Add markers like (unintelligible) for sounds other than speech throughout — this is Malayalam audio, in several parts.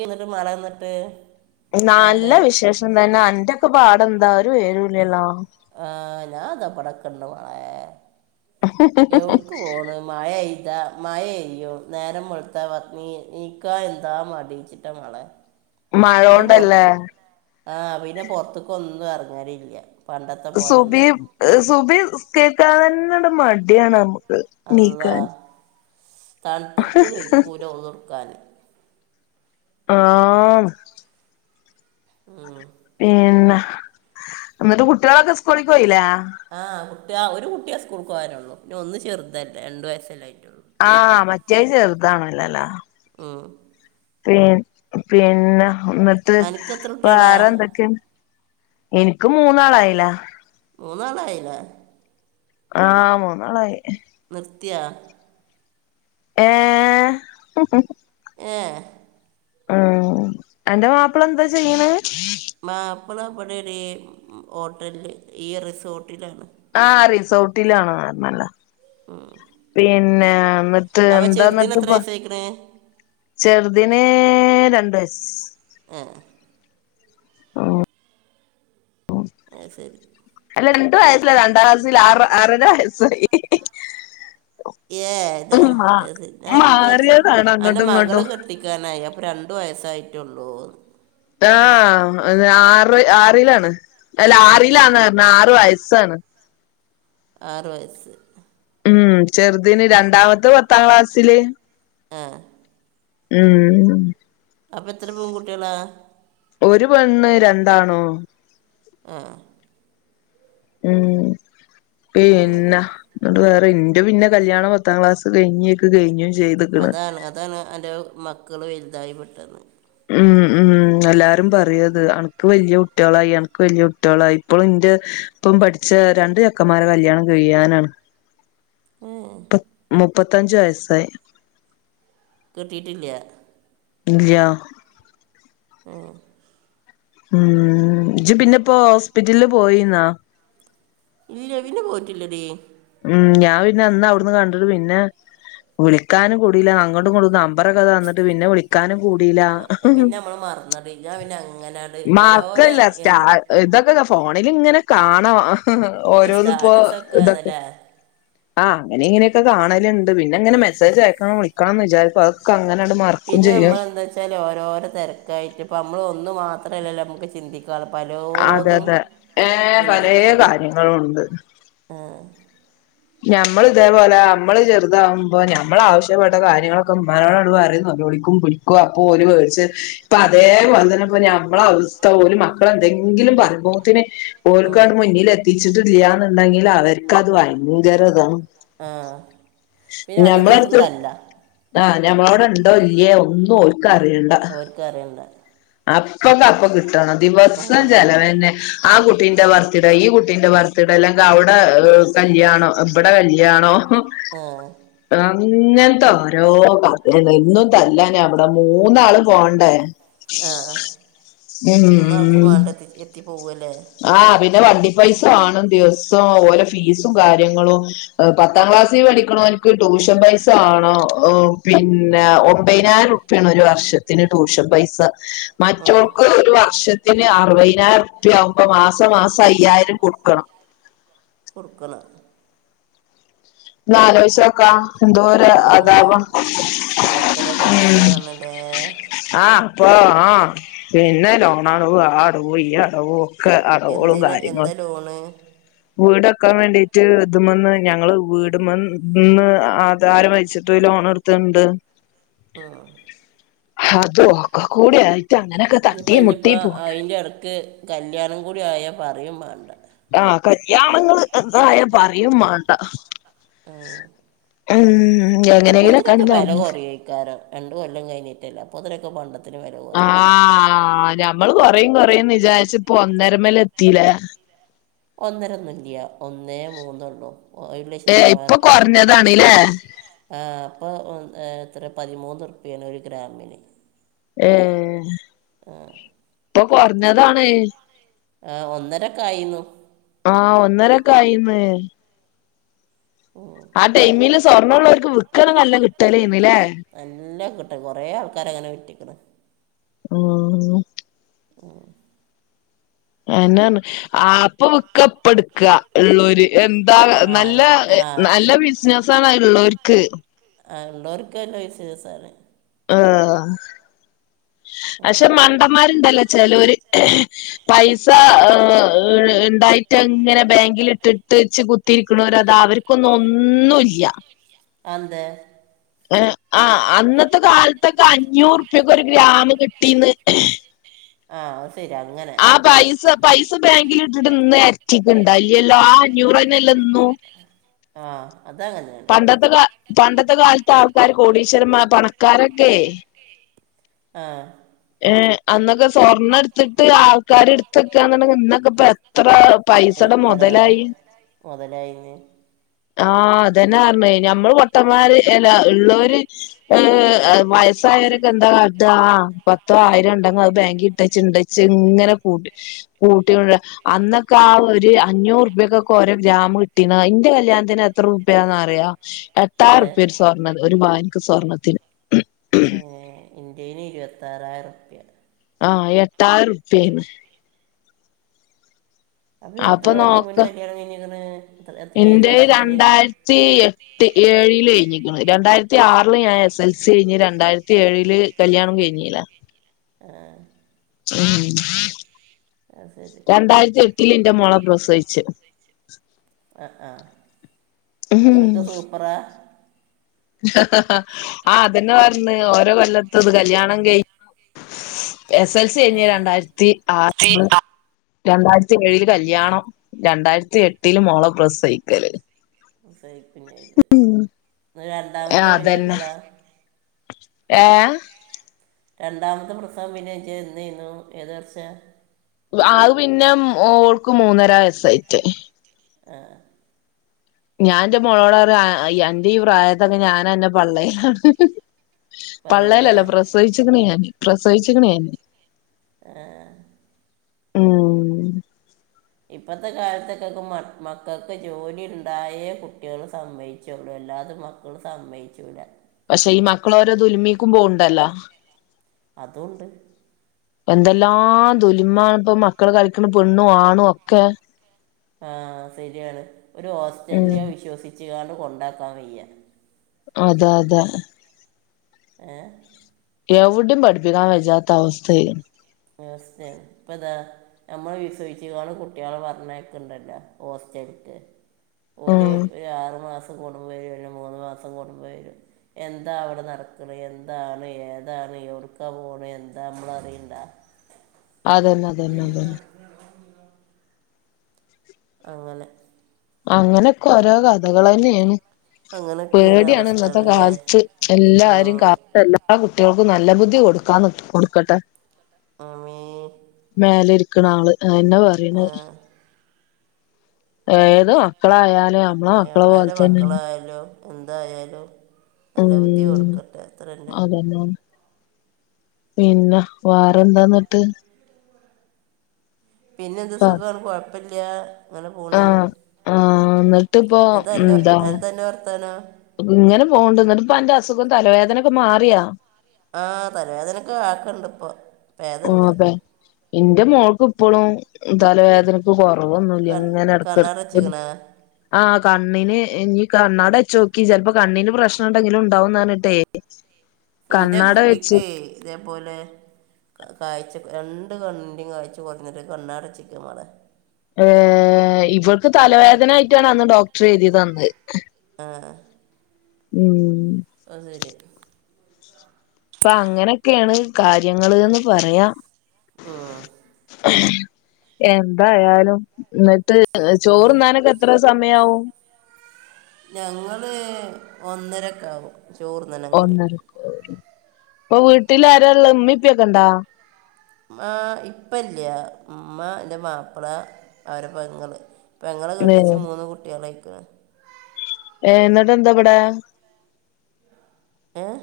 ന്നിട്ട് മഴ നിന്നിട്ട് നല്ല പാട് (unintelligible) അന്റെക്കെ പാടന്താ ഒരു വിവരും ഇല്ലല്ലോ ആഹ് ഞാൻതാ ഇപടക്കണ്ട് മാ ളേ എവി പോണ് മഴ പെയ്താ മഴയ്യും നേരം വള്ത്താ (unintelligible) നീക്കാ എന്താ മടി ഇട്ട മളെ പിന്നെ പൊർ മഴോണ്ടല്ലേ ആഹ് പിന്നെ പെറ്ത്ത്ക്ക ഒന്നും എറങ്ങലില്ല സുബി സുബി നിസ്കരിക്കാനന്നെ മടിയാണ് നമുക്ക് നീക്കാൻ തണ്ത്ത്ട്ട് വൈക്കൂല ഒളു എട്ക്കാൻ ആഹ് മ്മ് പിന്നെ ന്നിട്ട് കുട്ട്യാളൊക്കെ സ്കൂളില് പോയിലെ ആഹ് കുട്ടി ഒരു കുട്ടിയെ സ്കൂൾ പോകാനുള്ളൂ ഒന്നും ചെറുതല്ലേ രണ്ടു വയസല്ലേ ആയിട്ടുള്ളൂ ആഹ് മറ്റേ ചെറുതാണല്ല ല്ലാ മ് പി പിന്നെ ന്നിട്ട് അനക്ക് എത്ര കുട്ടികളാ വേറെ എന്തൊക്കെ ഇൻക്ക് മൂന്നാളായി ലെ മൂന്നാളായിലെ ആഹ് മൂന്നാളായി നിർത്തിയാ? ഏഹ് ഏഹ് ആഹ് അന്റെ മാപ്പ്ള എന്താ ചെയ്യ്ണ മാപ്പളാ ഇബട ടി ഹോട്ടല് ഈ റിസോർട്ടിലാണ് ആഹ് റിസോർട്ടിലാണോ കൊയപ്പല ഊം പിന്നെ, ന്നിട്ട്, എന്താ, ചെറുതിന് ന്നിട്ട് എത്ര ഇപ്പ. വയസ്സായിക്കണേ ചെറുതിന് രണ്ട് വയസ് ഏഹ് ആഹ് അഹ് ശരി അല്ല രണ്ടുവയസ്സല്ല രണ്ടാം ക്ലാസ്സിലാ ആറ് ആറര വയസ്സായി ഏഹ് താ മാ അത് സെ ഞാനും വിചാരിച്ച് മാറിയതാണ് അന്റെ അങ്ങോട്ടും മകളെ ഇങ്ങോട്ടും കെട്ടിക്കാനായി രണ്ട് വയസ്സായിട്ടൊള്ളൂന്ന് ആഹ് ആറ് ആറിലാണ് അല്ല ആറിലാന്ന് പറഞ്ഞ ആറ് വയസ്സാണ് ആറ് വയസ്സ് ഉം ചെറുതിന് രണ്ടാമത്തെ പത്താം ക്ലാസ്സില് ആഹ് ഊം അപ്പൊ ത്ര പെൺ കുട്ടി ളാ.. ഒരു പെണ്ണ് രണ്ടാണോ ആഹ് ഉം അങ്ങനെ പിന്നെ ന്നിട്ട് വേറെ ഇന്റെ പിന്നെ കല്യാണം പത്താം ക്ലാസ് കഴിഞേക്ക് കഴിഞ്ഞും ചെയ്ത്ക്ക്‌ണ് അതാണ് അതാണ് അന്റെ മക്കള് വലുതായി പെട്ടെന്ന് ഉം, ഉം, എല്ലാരും പറയത്. അൻക്ക് വല്യ കുട്ട്യാളായി, അൻക് വല്യ കുട്യളായി ഇപ്പോളും ഇന്റെ ഒപ്പം പഠിച്ച രണ്ട് ചെക്കന്മാരെ കല്യാണം കഴ്യാനാണ് ഏഹ് പ്പം മുപ്പത്തഞ്ച് വയസ്സായി കിട്ടിയിട്ടില്ല്യ ഇല്ല്യഹ്. ആഹ് ഊം ഇജ്ജ് പിന്നെപ്പോ ഹോസ്പിറ്റലില് പോയീന്നോ ഇല്ലെയ് പിന്നെ പോയിട്ടില്ലെടീ ഉം, ഞാൻ പിന്നെ അന്ന് അവുട്ന്ന് കണ്ടിട്ട്, പിന്നെ വിളിക്കാനും കൂടില അങ്ങട്ടും ഇങ്ങട്ടും നമ്പറൊക്കെ തന്നിട്ട് പിന്നെ വിളിക്കാനും കൂടീല്ല ഇപ്പ മറന്ന പെയ്യാ പിന്നെ അങ്ങനാണ് മാർക്കല്ല സ്റ്റാ ഇതൊക്കെ ഫോണില് ഇങ്ങനെ കാണും ഓരോന്ന് പ്പോ സ്റ്റാറ്റസ് ഒക്കെ ഇതൊക്ക. ആണല്ലേ ആഹ് അങ്ങനെ ഇങ്ങനൊക്കെ കാണലുണ്ട് പിന്നെങ്ങെനെ മെസ്സേജ് അയക്കണം വിളിക്കണന്ന് വിചാരിക്കും അതൊക്കെ അങ്ങനട് മറ പിന്നെ നമ്മളെന്താ ച്ചാൽ ഓരോരോ തെരക്കായിട്ട്, പ്പ നമ്മൾ ഒന്നു മാത്ര ല്ലല്ലോ നമുക്ക് ചിന്തിക്ക്. അതെ അതെ ഏഹ് പലെ കാര്യങ്ങളുണ്ട് ആഹ് ഷെ, അമ്മള് ഇതേപോലെ അമ്മള് ചെറുതാവുമ്പോ, ഞമ്മള് ആവശ്യപ്പെട്ട കാര്യങ്ങളൊക്കെ, മ്മാനോട് ആണ്ട് പറിം. നെലോളിക്കും പിടിക്കും. ക്കും അപ്പൊ ഓല് മേട്ച്ച് ഇപ്പൊ അതേപോലെ തന്നെപ്പോ നമ്മളെ അവസ്ഥ ഓല് മക്കള് എന്തെങ്കിലും പറയുമ്പോ ത്തിന് ഉം, ഓൽക്കണ്ട് മുന്നില് എത്തിച്ചിട്ടില്ല്യന്നുണ്ടെങ്കില് അവർക്കത് വയ് (unintelligible) ആ പിന്നെ അന്നത്തെ നമ്മളെ ദിവസം അടുത്ത് തല്ല ന്താ, ഞമ്മളോ ടെ ണ്ടോ ഇല് യേ ഒന്നും ഓൽക്ക റിയേണ്ട... ക്കറിണ്ടെ? അപ്പക്കപ്പ കിട്ടണം ദിവസം ഉം. ചെലവന്നെ ആ കുട്ടീന്റെ ബർത്ത്ഡേ ഈ കുട്ടീന്റെ ബർ ത്തിടല്ലെങ്ക അവിടെ കല്യാണോ ഇബടെ കല്ല്യാണോ അങ്ങൻത്തെ ഓരോ (unintelligible) ഇന്നും തല്ലാല വിടെ മൂന്നാള് പോണ്ടേ. ആഹ്, ആഹ്, മൂന്നാൾക്കും ഉം മാണ്ട ത്തി എത്തി പോവ ല്ലേ? ആഹ് പിന്നെ വണ്ടി പൈസ വാണം ദിവസ്സം ഓലെ ഫീസും കാര്യങ്ങളും എ് പത്താം ക്ലാസ്സിൽ പഠിക്കണോൻക്ക് ട്യൂഷൻ പൈസ ആണോ എ് പിന്നെ ഒമ്പയിനായിരം ഉർ റുപ്യ ആണ് ഒരു വർഷത്തിന് ട്യൂഷൻ പൈസ ഉം മറ്റോർക്ക് ഒരു വർഷത്തിന് അറുവയ്നായിരം റുപ്യ ആവുമ്പോ മാസം മാസം അയ്യായിരം കൊടുക്കണം കൊടുക്കുല്ലാ ന്ന് ആലോയ് ച്ചോക്കാ എന്തോര ആ അതവാം എത്ര പൈസ ഉം ആണല്ലേ ആഹ് അപ്പൊ ആഹ് പിന്നെ ലോണടവും ആ അടവും ഈ അടവോ ക്കെ അടവോളും കാര്യങ്ങളും ടോണ് വീടെക്കാൻ വേണ്ടീട്ട് ഇത്‌മ്ന്ന് ഞങ്ങള് വീട്മിന്ന് ആധാരം വെച്ചിട്ട് ലോൺ എടു ത്ണ്ട് പാഹ്.. ഹതു ഒക്കെ കൂടി ആയിട്ട് അങ്ങനെക്കെ ഞിപ്പോ ഇനിപ്പോ അതിൻ്റെ എടയ്ക്ക് കല്യാണം കൂടി ആയ പറയും വേണ്ട ആഹ് കല്യാണങ്ങള് എന്തായ പറയും വേണ്ട ഉം ഉം എങ്ങനെങ്കിലൊക്കെയാണ് അപ്പോത്തിനൊക്കെ വെല നടന്ന് കൊറയുക്കാര രണ്ടും കൊല്ലം കഴിഞ്ഞിട്ടല്ലേ അപ്പോത്തിനൊക്കെ പണ്ടത്തിന് വെല കൊറയക്കാന് ആഹ് ഞമ്മള് കൊറയും കൊറയും ന്നിചാരിച്ച് പ്പൊന്നരമ്മലെത്തി ലേ ഒന്നര ഒന്നൂല്ല്യ ഒന്നേ മൂന്ന് ഉള്ളൂ ഏ ഇപ്പൊ കൊറഞ്ഞതാണ്ല്ലേ ആഹ് പ്പോ ഉം എ എത്രേ പതിമൂന്നുർപ്യേണ് ഒരു ഗ്രാമിന് ഏഹ് ആഹ് ഇപ്പൊ കൊറഞ്ഞതാണ് ആ ഒന്നരൊക്കെ ആയിന്നു ആഹ് ഒന്നരൊക്കെ ആയിന്ന് ആ ടൈമില് സ്വർണ്ണ ഉള്ളോർക്ക് വിൽക്കണ് നല്ല കിട്ടലേന്ല്ലേ നല്ലോം കിട്ടും കൊറേ ആൾക്കാരങ്ങനെ വിറ്റിക്ക്ണ് ആഹ്ഉം.. ഉം അയന്നെറഞ്ഞ് ആപ് ഇപ്പ വിക്ക ഇപ്പ ഇട്ക്ക ഇള്ളോര് എന്താ ആ നല്ല അത് എ് ആ നല്ല ബിസ് നസാണ് ഇള്ളോർക്ക് ആ ഇള്ളോർക്ക് നല്ല ബിസിനസാണ് ആഹ് പക്ഷേ അങ്ങനെ മണ്ടന്മാരുണ്ടല്ലോ ചെലോര്. പൈസ അ് അ് ഇണ്ടായിട്ടങ്ങനെ ബാങ്കില് ഇട്ട്ട്ട്ച്ച് കുത്തിരിക്കണോരതാ അവര്ക്കൊന്നും ഒന്നുല്യാ അതന്തെ എ് ആ അന്നത്തെ കാലത്തൊക്കെ അഞ്ഞൂറുപ്യക്കൊരു ഗ്രാമ് കിട്ടീന്ന് ആഹ് അഅ്സെര്യങ്ങനെ ആ പൈസ പൈസ ബാങ്കിൽ ഇട്ടിട്ട് ഇന്ന് എരട്ടിക്കുണ്ടോ ഇല്ലല്ലോ ആ അഞ്ഞൂറെന്നെല്ലെ ഇന്നും ആഹ് അതങ്ങനേണ് പണ്ടത്തെ കാ പണ്ടത്തെ കാലത്ത് ആൾക്കാര് കോടീശ്വരൻമാ പണക്കാരൊക്കെയ് ആഹ് ഏ് അന്നൊക്കെ സ്വർണം ഇടുത്തിട്ട് ആൾക്കാര് ഇടു ത്തെക്കാന്നുണ്ടെങ്കി ഇന്നൊക്കെപ്പെത്രെ പൈസടെ മൊതലായി മൊതലായിന് ആഹ് അതന്നെറഞ്ഞത് ഞമ്മള് പൊട്ടന്മാര് എല്ല ഇള്ളോര് ഏഹ് അ വയസ്സായോരൊക്കെ എന്താ കാട്ട ആ പ ത്തോ ആയിരം ഇണ്ടെങ്കെ അത് ബാങ്കി ഇട്ടേച്ച് ഇണ്ടച്ച് ഇങ്ങനെ കൂട്ടി കൂട്ടി കൊണ്ടരാ അന്നൊക്കെ ആ ഒരു അഞ്ഞൂറ്പ്യക്കൊക്കെ ഓരോ ഗ്രാം കിട്ടീന്ന് അയിന്റെ കല്യാണത്തിന് എത്ര പ്യാന്ന് അറിയോ? എത്ര എട്ടായിരം റുപ്പിയ ഒരു പവൻ സ്വർണത്തിന് ഇന്റന് ഇരുപത്താറായിരം ുപ്യ ആ എട്ടായിരം റുപ്യ ന് അപ്പൊ എത്ര കൊല്ലം മുന്നേ കല്യാണം കഴിഞ്ഞന് ഏത് വർഷത്തില് തീ (unintelligible) തി ഏഴില് കഴിഞ്ഞിക്ണ് രണ്ടായിരത്തി ആറിൽ ഞാൻ എസ് എൽ സി കഴിഞ്ഞഞ് രണ്ടായിരത്തി ഏഴില് കല്യാണം കഴിഞ്ഞിലേ ആഹ് ഉ അത് ശരി രണ്ടായിരത്തി എട്ടില് എന്റെ മുോള പ്രസഹിച്ചു ആഹ ആഹ അത്രക്ക് സൂപ്പറാ ആ അതന്നെ പറന്ന ഓരോ കൊല്ലത്തത് കല്യാണം കഴ് എസ് എൽ സി കഴിഞ്ഞ ആഹ് രണ്ടായിരത്തി ആറ് രണ്ടായിരത്തി ഏഴില് കല്യാണം രണ്ടായിരത്തി എട്ടില് മോള പ്രസവിക്കൽ സഹിക്കഞ്ഞ ഇത് രണ്ടാമത്തെ പിന്നെ എപ്പളാ ഏഹ രണ്ടാമത്തെ പ്രസവം പിന്ന എുന്നു ഏത് വർഷാ അത് പിന്നെ ഓൾക്ക് മൂന്നര വയസ്സായിട്ടേ ആഹ് ഞാൻ എന്റെ മോളോടപറയും അന്റെ ഈ പ്രായത്തക്കെ ഞാനന്നെ പള്ളയിലാണ് പള്ളല പറയൂലേ ല്ലപ്രസവിച്ചിക്കണ ഞൻ പ്രസവിച്ചിക്കണ് ഞൻ ആഹ് ഉം ഇപ്പഴത്തെ കാലത്തൊക്കൊക്കെ മ മക്കൾക്ക് ജോലിണ്ടായേ കുട്ട്യേൽ സമ്മയിച്ചെള്ളു അല്ലാത്ത മാ മക്കള് സമ്മയിച്ചൂ ല്ല പക്ഷെ ഈ മക്കളഓരോ ദൽമിക്കും പോണ്ടല്ലോ അതുണ്ട് എന്തെല്ലാം ദുല്മ ഇപ്പ മക്കള് കളിക്ക്ണ പെണ്ണും ആണും ഒക്കെ ആഹ് ശരിയാണ് ഒരു ഉം ഹോസ്റ്റല് വിശ്വസിച്ചുകാണ്ട് കൊണ്ടാക്കാൻ വയ്യ അതെ അതെ ഏ എവ്ടിം പഠിപ്പിക്കാൻ വജത്ത അവസ്ഥയിന് (unintelligible) ഇപ്പതാ നമ്മള് വിശ്വയിചാണ്ട് കുട്ട്യേലെ പറഞ്ഞക്കണ്ടല്ലോ ഹോസ്റ്റലക്ക് ഓര് ഉം ഒരു ആറു മാസം കൂടുമ്പം വരും അല്ല മൂന്ന് മാസം കൂടുമ്പോ വരും എന്താ അവിടെ നടക്കണ എന്താണ് ഏതാണ് എവ്ട്ക പോകണ എന്താ നമ്മള അറിയിണ്ട അതന്നെ അതന്നെ അതന്നെ (unintelligible) അങ്ങനെ അങ്ങനെയൊക്കെ ഓരോ കഥകൾ തന്നെയാണ് അങ്ങനെയൊക്കെയാണ് പേടിയാണ് ഇന്നത്തെ അവസ്ഥകളിലെ കാലത്ത് എല്ലാരും കാലത്തല്ല ആ കുട്ടികൾക്ക് നല്ല ബുദ്ധി കൊടുക്കാന്ന് കൊടുക്കട്ടെ ആമീൻ മലെ ഇരിക്ക ആള് എന്നാ പറയണ ഏത് മക്കളായാലും നമ്മളെ ഞ്ഞി മക്കളെ ആര പോലെ തന്നെയാണ് മക്കളായാലും എന്തായാലും നല്ല ബുദ്ധി കൊടുക്കട്ടെ അത്രന്നെ ലോ പിന്നെ വേറെ എന്താന്നിട്ട്? പിന്നെ എന്ത് സുഖം കുഴപ്പില്ല അങ്ങനെ പോണ് ആഹ് ആഹ് എന്നിട്ടിപ്പോ എന്താ എന്റെ എന്താന്റെ വർത്തനം ഇങ്ങനെ പൊണ്ട്ന്ന്ട്ട്പോ അന്റെ അസുഖം തലവേദനൊക്കെ മാറിയാ ആ തലവേദനൊക്കെ ആാക്കണ്ട് ഇപ്പൊ ആഹ് അപ്പേ ഇന്റെ മോൾക്ക് ഇപ്പളും തലവേദന പ്പൊ കൊറവൊന്നുമല്ല ഇങ്ങനെ ഇടക്ക് ഇടക്ക് കണ്ണടച്ചിക്കണേ ആഹ് കണ്ണിന് ഇനി കണ്ണാടച്ച് നോക്കി ചിലപ്പോ കണ്ണിന് പ്രശ്നം ഉണ്ടെങ്കിലും ഉണ്ടാവന്നാണ്ട്ടേ ഇൻ്റെ കുട്ടിക്ക് ഇതെപോലെ കായ്ച്ച രണ്ട് കണ്ണിന്റെറെയും കായ്ച്ച കുറഞ്ഞിട്ടുണ്ട് കണ്ണട ചിക്ക മളെ ഏഹ് ഇവർക്ക് തലവേദന ആയിട്ടാണ് അന്ന് ഡോക്ടർ എഴുതിയ തന്നത് ആഹ് ഉം ഉം അതുശരി അപ്പൊ അങ്ങനെയൊക്കെയാണ് കാര്യങ്ങള് എന്ന് പറയാം ആഹ് എന്തായാലും എന്നിട്ട് അങ്ങനെ ചോറ്ന്നാനൊക്കെ എത്ര സമയവും ഞങ്ങള് ഒന്നരക്കെ ആകും ചോറ് ഒന്നരക്ക് ഇപ്പൊ വീട്ടില ആരള്ള ഉമ്മിപ്പൊക്കെ ഉണ്ടാ ആഹ് ഇപ്പല്ല ഉമ്മ അ മാപ്പിള അവരുടെ പെങ്ങള് പെങ്ങളെ കെട്ടിച്ച് ഏഹ് മൂന്ന് കുട്ടികളായിക്കുന്നത് ഏഹ് എന്നിട്ട് എന്താ ഇവിടെ ഏഹ്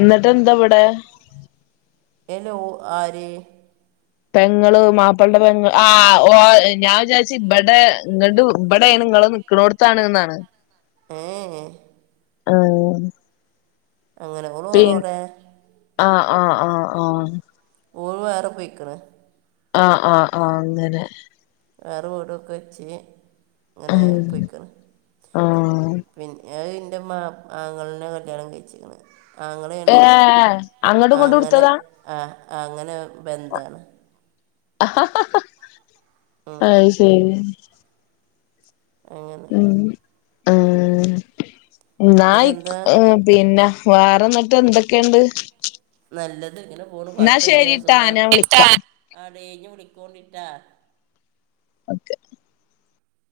എന്നിട്ട് എന്താ ഇവിടെ ഹലോ ആര് പെങ്ങള് മാപ്പളന്റെ പെങ്ങൾ ആ ഓ ഏ ഞാൻ വിചാരി ഇവിടെ ഇങ്ങ ഇവിടെ ആഹ് നിങ്ങളെ നിക്കണോടുത്താണ് എന്നാണ് ആഹ് ആഹ് അങ്ങനെ പിൻ ഒള്ളുള്ളോട്ടെ ആഹ് ആഹ് ആഹ് ആഹ് ഓള് വേറെ പോയിക്ക് ണ് ആഹ് ആഹ് ആഹ് അങ്ങനെ വേറെ വീടൊക്കെ വെച്ച് അങ്ങനെ ഉം പൊയിക്കണ് ആഹ് പിന്നെ ഇന്റെ മാ ത്തങ്ങെളനെ കല്യാണം കഴിച്ചിക്കണ് ഏ ആങ്ങളെയാണ് അങ്ങോട്ടും ഇങ്ങോട്ടും അങ്ങനെ എടുത്തതാ ആ അങ്ങനെ ബന്ന്താണ് അത്ശരി അങ്ങനെ ഉം എന്നിട്ട് നായിക് എന്താ പിന്നെ വേറെ എന്നിട്ട് എന്തൊക്കെയുണ്ട് നല്ലത് ഇങ്ങനെ ഫൂണ് എന്നാ കൊഴപ്പില്ല ശരിട്ടാ സുഖ ഞാൻ വിളിക്കാം ആടീത്ത് വിളിക്കോണ്ടിട്ടാ ഓക്കെ